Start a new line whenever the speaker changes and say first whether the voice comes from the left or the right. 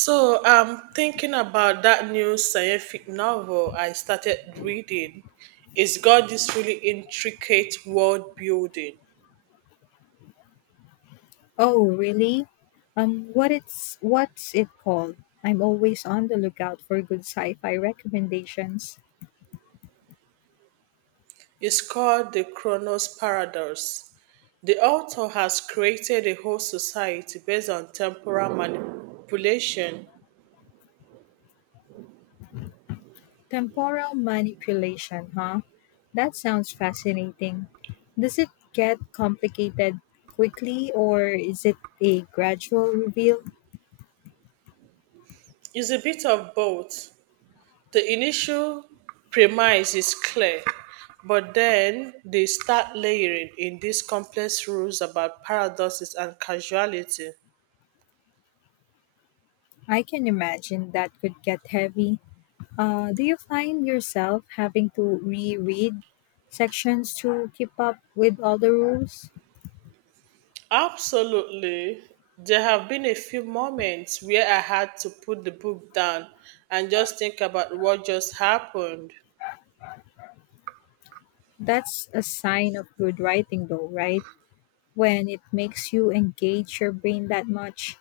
right: So I'm thinking about that new scientific novel I started reading. It's got this really intricate world building.
left: Oh, really? What's it called? I'm always on the lookout for good sci-fi recommendations.
right: It's called The Chronos Paradox. The author has created a whole society based on temporal manipulation.
left: Temporal manipulation, huh? That sounds fascinating. Does it get complicated quickly or is it a gradual reveal?
right: It's a bit of both. The initial premise is clear, but then they start layering in these complex rules about paradoxes and causality.
left: I can imagine that could get heavy. Do you find yourself having to reread sections to keep up with all the rules?
right: Absolutely. There have been a few moments where I had to put the book down and just think about what just happened.
left: That's a sign of good writing, though, right? When it makes you engage your brain that much.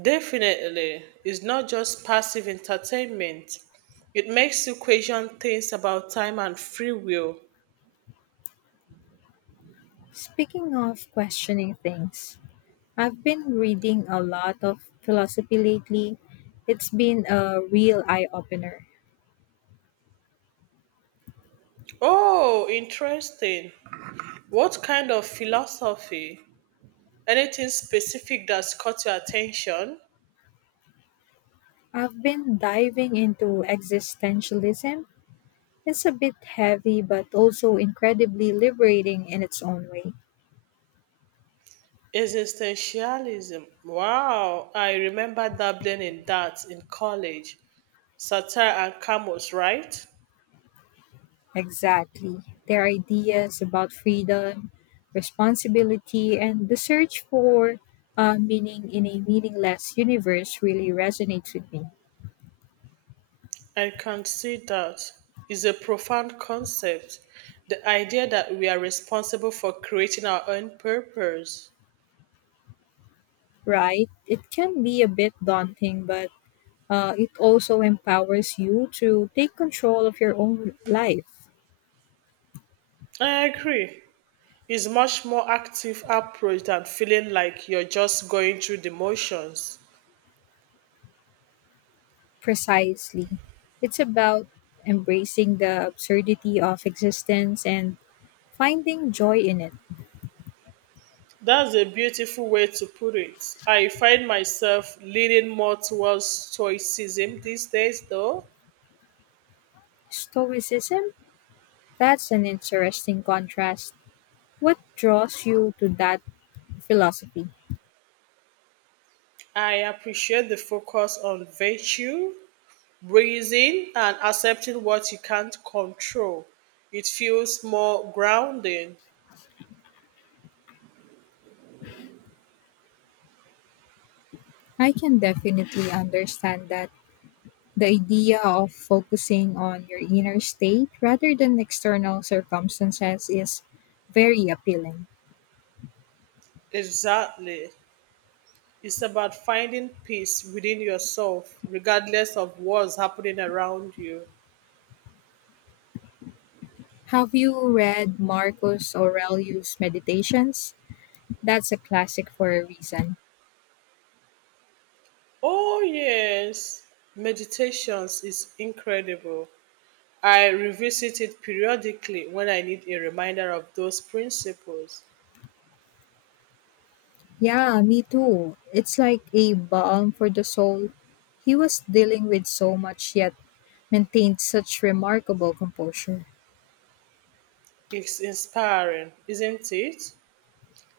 right: Definitely, it's not just passive entertainment. It makes you question things about time and free will.
left: Speaking of questioning things, I've been reading a lot of philosophy lately. It's been a real eye opener.
right: Oh, interesting. What kind of philosophy? Anything specific that's caught your attention?
left: I've been diving into existentialism. It's a bit heavy, but also incredibly liberating in its own way.
right: Existentialism. Wow, I remember dabbling in that in college. Satire and Camus, right?
left: Exactly. Their ideas about freedom, responsibility, and the search for meaning in a meaningless universe really resonates with me,
right: I can see that is a profound concept. The idea that we are responsible for creating our own purpose.
left: right? It can be a bit daunting, but it also empowers you to take control of your own life.
right: I agree. It's much more active approach than feeling like you're just going through the motions.
left: Precisely. It's about embracing the absurdity of existence and finding joy in it.
right: That's a beautiful way to put it. I find myself leaning more towards stoicism these days though.
left: Stoicism? That's an interesting contrast. What draws you to that philosophy?
right: I appreciate the focus on virtue, breathing and accepting what you can't control. It feels more grounding.
left: I can definitely understand that the idea of focusing on your inner state rather than external circumstances is very appealing.
right: Exactly. It's about finding peace within yourself, regardless of what's happening around you.
left: Have you read Marcus Aurelius' Meditations? That's a classic for a reason.
right: Oh, yes. Meditations is incredible. I revisit it periodically when I need a reminder of those principles.
left: Yeah, me too. It's like a balm for the soul. He was dealing with so much yet maintained such remarkable composure.
right: It's inspiring, isn't it,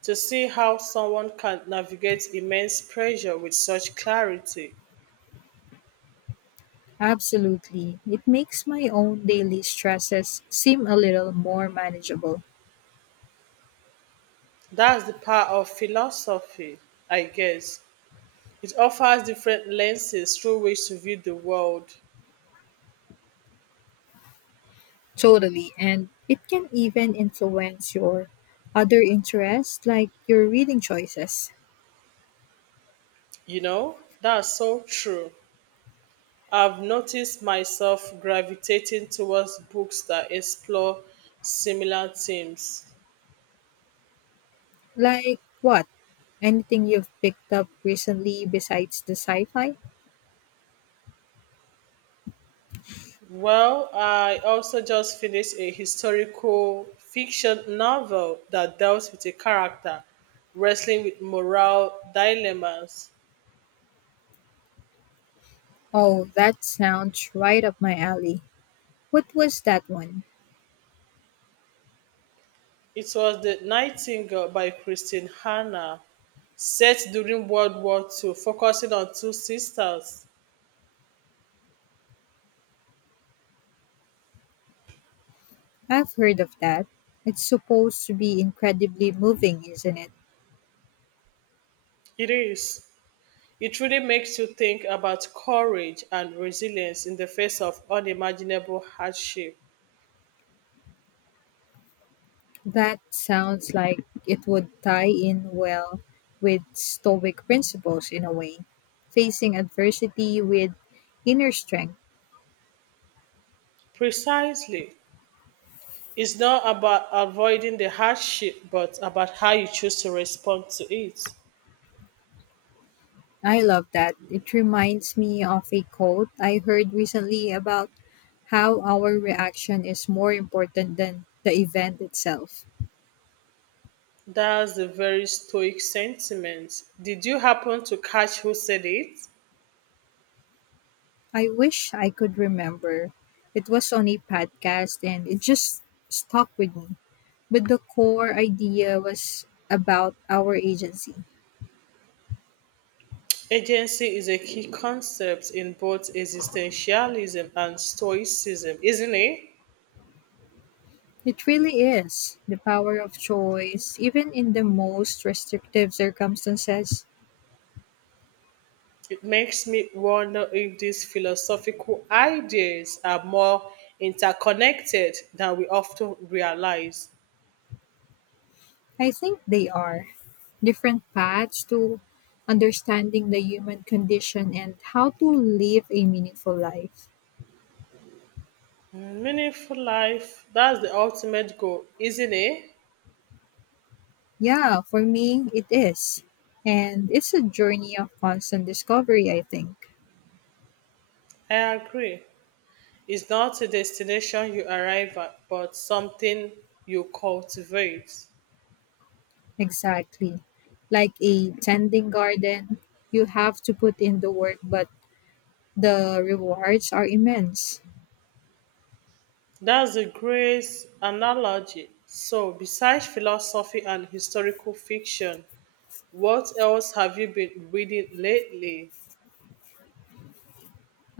right: to see how someone can navigate immense pressure with such clarity.
left: Absolutely. It makes my own daily stresses seem a little more manageable.
right: That's the power of philosophy, I guess. It offers different lenses through which to view the world.
left: Totally. And it can even influence your other interests, like your reading choices.
right: You know, that's so true. I've noticed myself gravitating towards books that explore similar themes.
left: Like what? Anything you've picked up recently besides the sci fi?
right: Well, I also just finished a historical fiction novel that dealt with a character wrestling with moral dilemmas.
left: Oh, that sounds right up my alley. What was that one?
right: It was The Nightingale by Christine Hanna, set during World War II, focusing on two sisters.
left: I've heard of that. It's supposed to be incredibly moving, isn't it?
right: It is. It really makes you think about courage and resilience in the face of unimaginable hardship.
left: That sounds like it would tie in well with Stoic principles in a way, facing adversity with inner strength.
right: Precisely. It's not about avoiding the hardship, but about how you choose to respond to it.
left: I love that. It reminds me of a quote I heard recently about how our reaction is more important than the event itself.
right: That's a very stoic sentiment. Did you happen to catch who said it?
left: I wish I could remember. It was on a podcast and it just stuck with me. But the core idea was about our agency.
right: Agency is a key concept in both existentialism and stoicism, isn't it?
left: It really is the power of choice, even in the most restrictive circumstances.
right: It makes me wonder if these philosophical ideas are more interconnected than we often realize.
left: I think they are different paths to understanding the human condition and how to live a meaningful life.
right: Meaningful life, that's the ultimate goal, isn't it?
left: Yeah, for me, it is. And it's a journey of constant discovery, I think.
right: I agree. It's not a destination you arrive at, but something you cultivate.
left: Exactly. Like a tending garden, you have to put in the work, but the rewards are immense.
right: That's a great analogy. So, besides philosophy and historical fiction, what else have you been reading lately?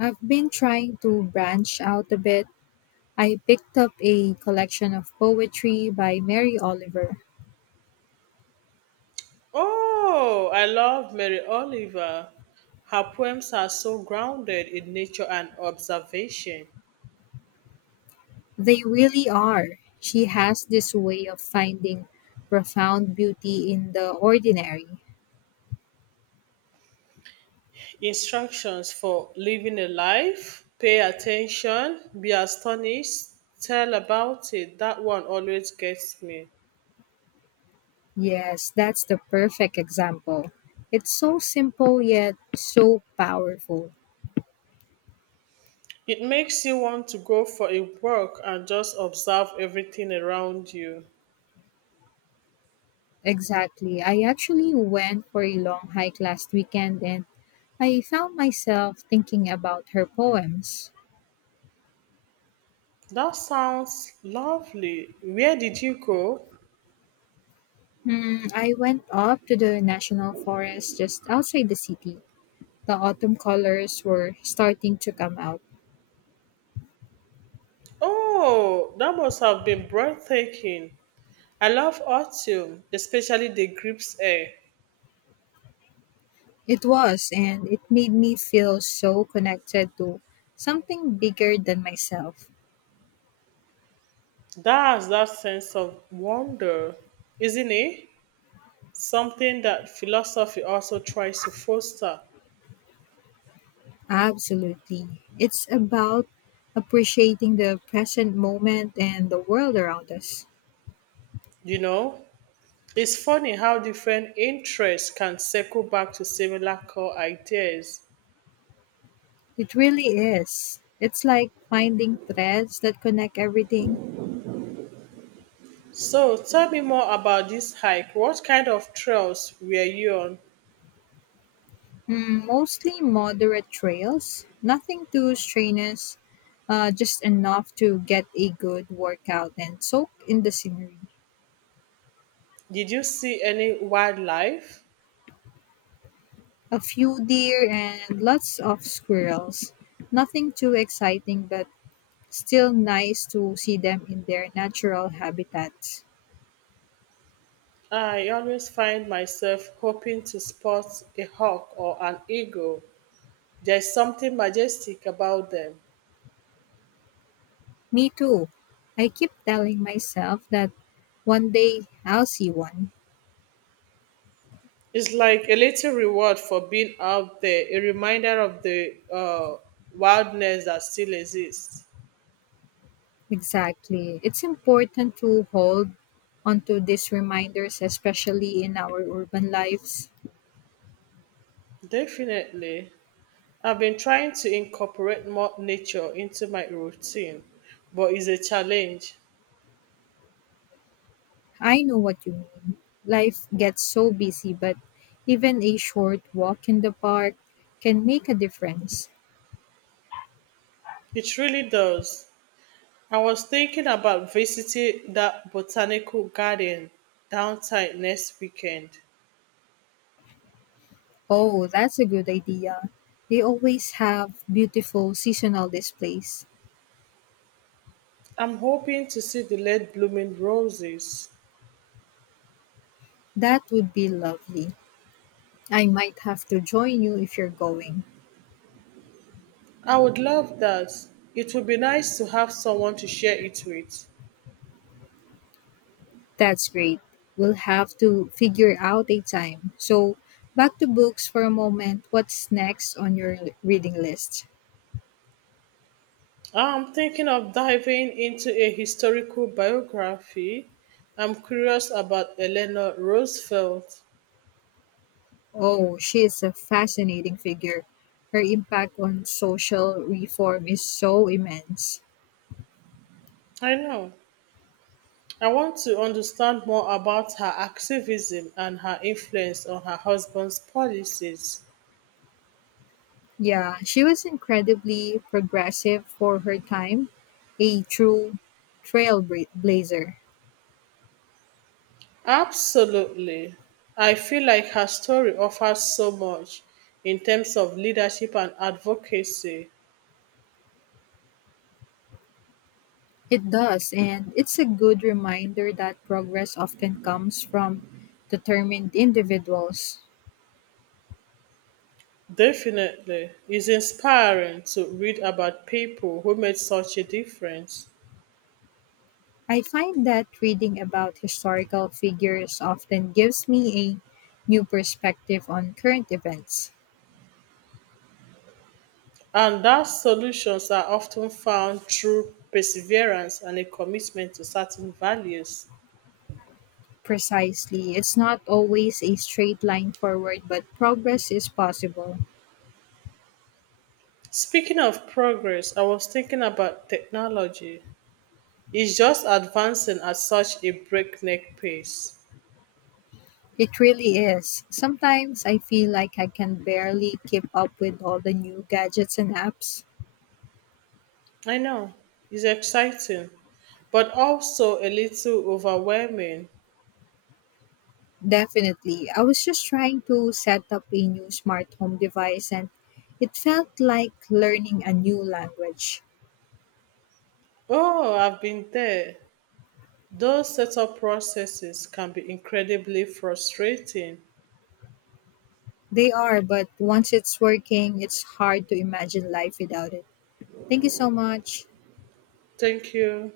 left: I've been trying to branch out a bit. I picked up a collection of poetry by Mary Oliver.
right: Oh, I love Mary Oliver. Her poems are so grounded in nature and observation.
left: They really are. She has this way of finding profound beauty in the ordinary.
right: Instructions for living a life, pay attention, be astonished, tell about it. That one always gets me.
left: Yes, that's the perfect example. It's so simple yet so powerful.
right: It makes you want to go for a walk and just observe everything around you.
left: Exactly. I actually went for a long hike last weekend and I found myself thinking about her poems.
right: That sounds lovely. Where did you go?
left: Hmm, I went up to the national forest just outside the city. The autumn colors were starting to come out.
right: Oh, that must have been breathtaking. I love autumn, especially the grapes air.
left: It was, and it made me feel so connected to something bigger than myself.
right: That's that sense of wonder, isn't it, something that philosophy also tries to foster.
left: Absolutely. It's about appreciating the present moment and the world around us.
right: You know, it's funny how different interests can circle back to similar core ideas.
left: It really is. It's like finding threads that connect everything.
right: So, tell me more about this hike. What kind of trails were you on?
left: Mm, mostly moderate trails, nothing too strenuous, just enough to get a good workout and soak in the scenery.
right: Did you see any wildlife?
left: A few deer and lots of squirrels. Nothing too exciting, but still nice to see them in their natural habitats.
right: I always find myself hoping to spot a hawk or an eagle. There's something majestic about them.
left: Me too. I keep telling myself that one day I'll see one.
right: It's like a little reward for being out there, a reminder of the wildness that still exists.
left: Exactly. It's important to hold onto these reminders, especially in our urban lives.
right: Definitely. I've been trying to incorporate more nature into my routine, but it's a challenge.
left: I know what you mean. Life gets so busy, but even a short walk in the park can make a difference.
right: It really does. I was thinking about visiting that botanical garden downtown next weekend.
left: Oh, that's a good idea. They always have beautiful seasonal displays.
right: I'm hoping to see the late blooming roses.
left: That would be lovely. I might have to join you if you're going.
right: I would love that. It would be nice to have someone to share it with.
left: That's great. We'll have to figure out a time. So, back to books for a moment. What's next on your reading list?
right: I'm thinking of diving into a historical biography. I'm curious about Eleanor Roosevelt.
left: Oh, she is a fascinating figure. Her impact on social reform is so immense.
right: I know. I want to understand more about her activism and her influence on her husband's policies.
left: Yeah, she was incredibly progressive for her time, a true trailblazer.
right: Absolutely. I feel like her story offers so much in terms of leadership and advocacy.
left: It does, and it's a good reminder that progress often comes from determined individuals.
right: Definitely. It's inspiring to read about people who made such a difference.
left: I find that reading about historical figures often gives me a new perspective on current events.
right: And those solutions are often found through perseverance and a commitment to certain values.
left: Precisely, it's not always a straight line forward, but progress is possible.
right: Speaking of progress, I was thinking about technology. It's just advancing at such a breakneck pace.
left: It really is. Sometimes I feel like I can barely keep up with all the new gadgets and apps.
right: I know, it's exciting, but also a little overwhelming.
left: Definitely. I was just trying to set up a new smart home device and it felt like learning a new language.
right: Oh, I've been there. Those setup processes can be incredibly frustrating.
left: They are, but once it's working, it's hard to imagine life without it. Thank you so much.
right: Thank you.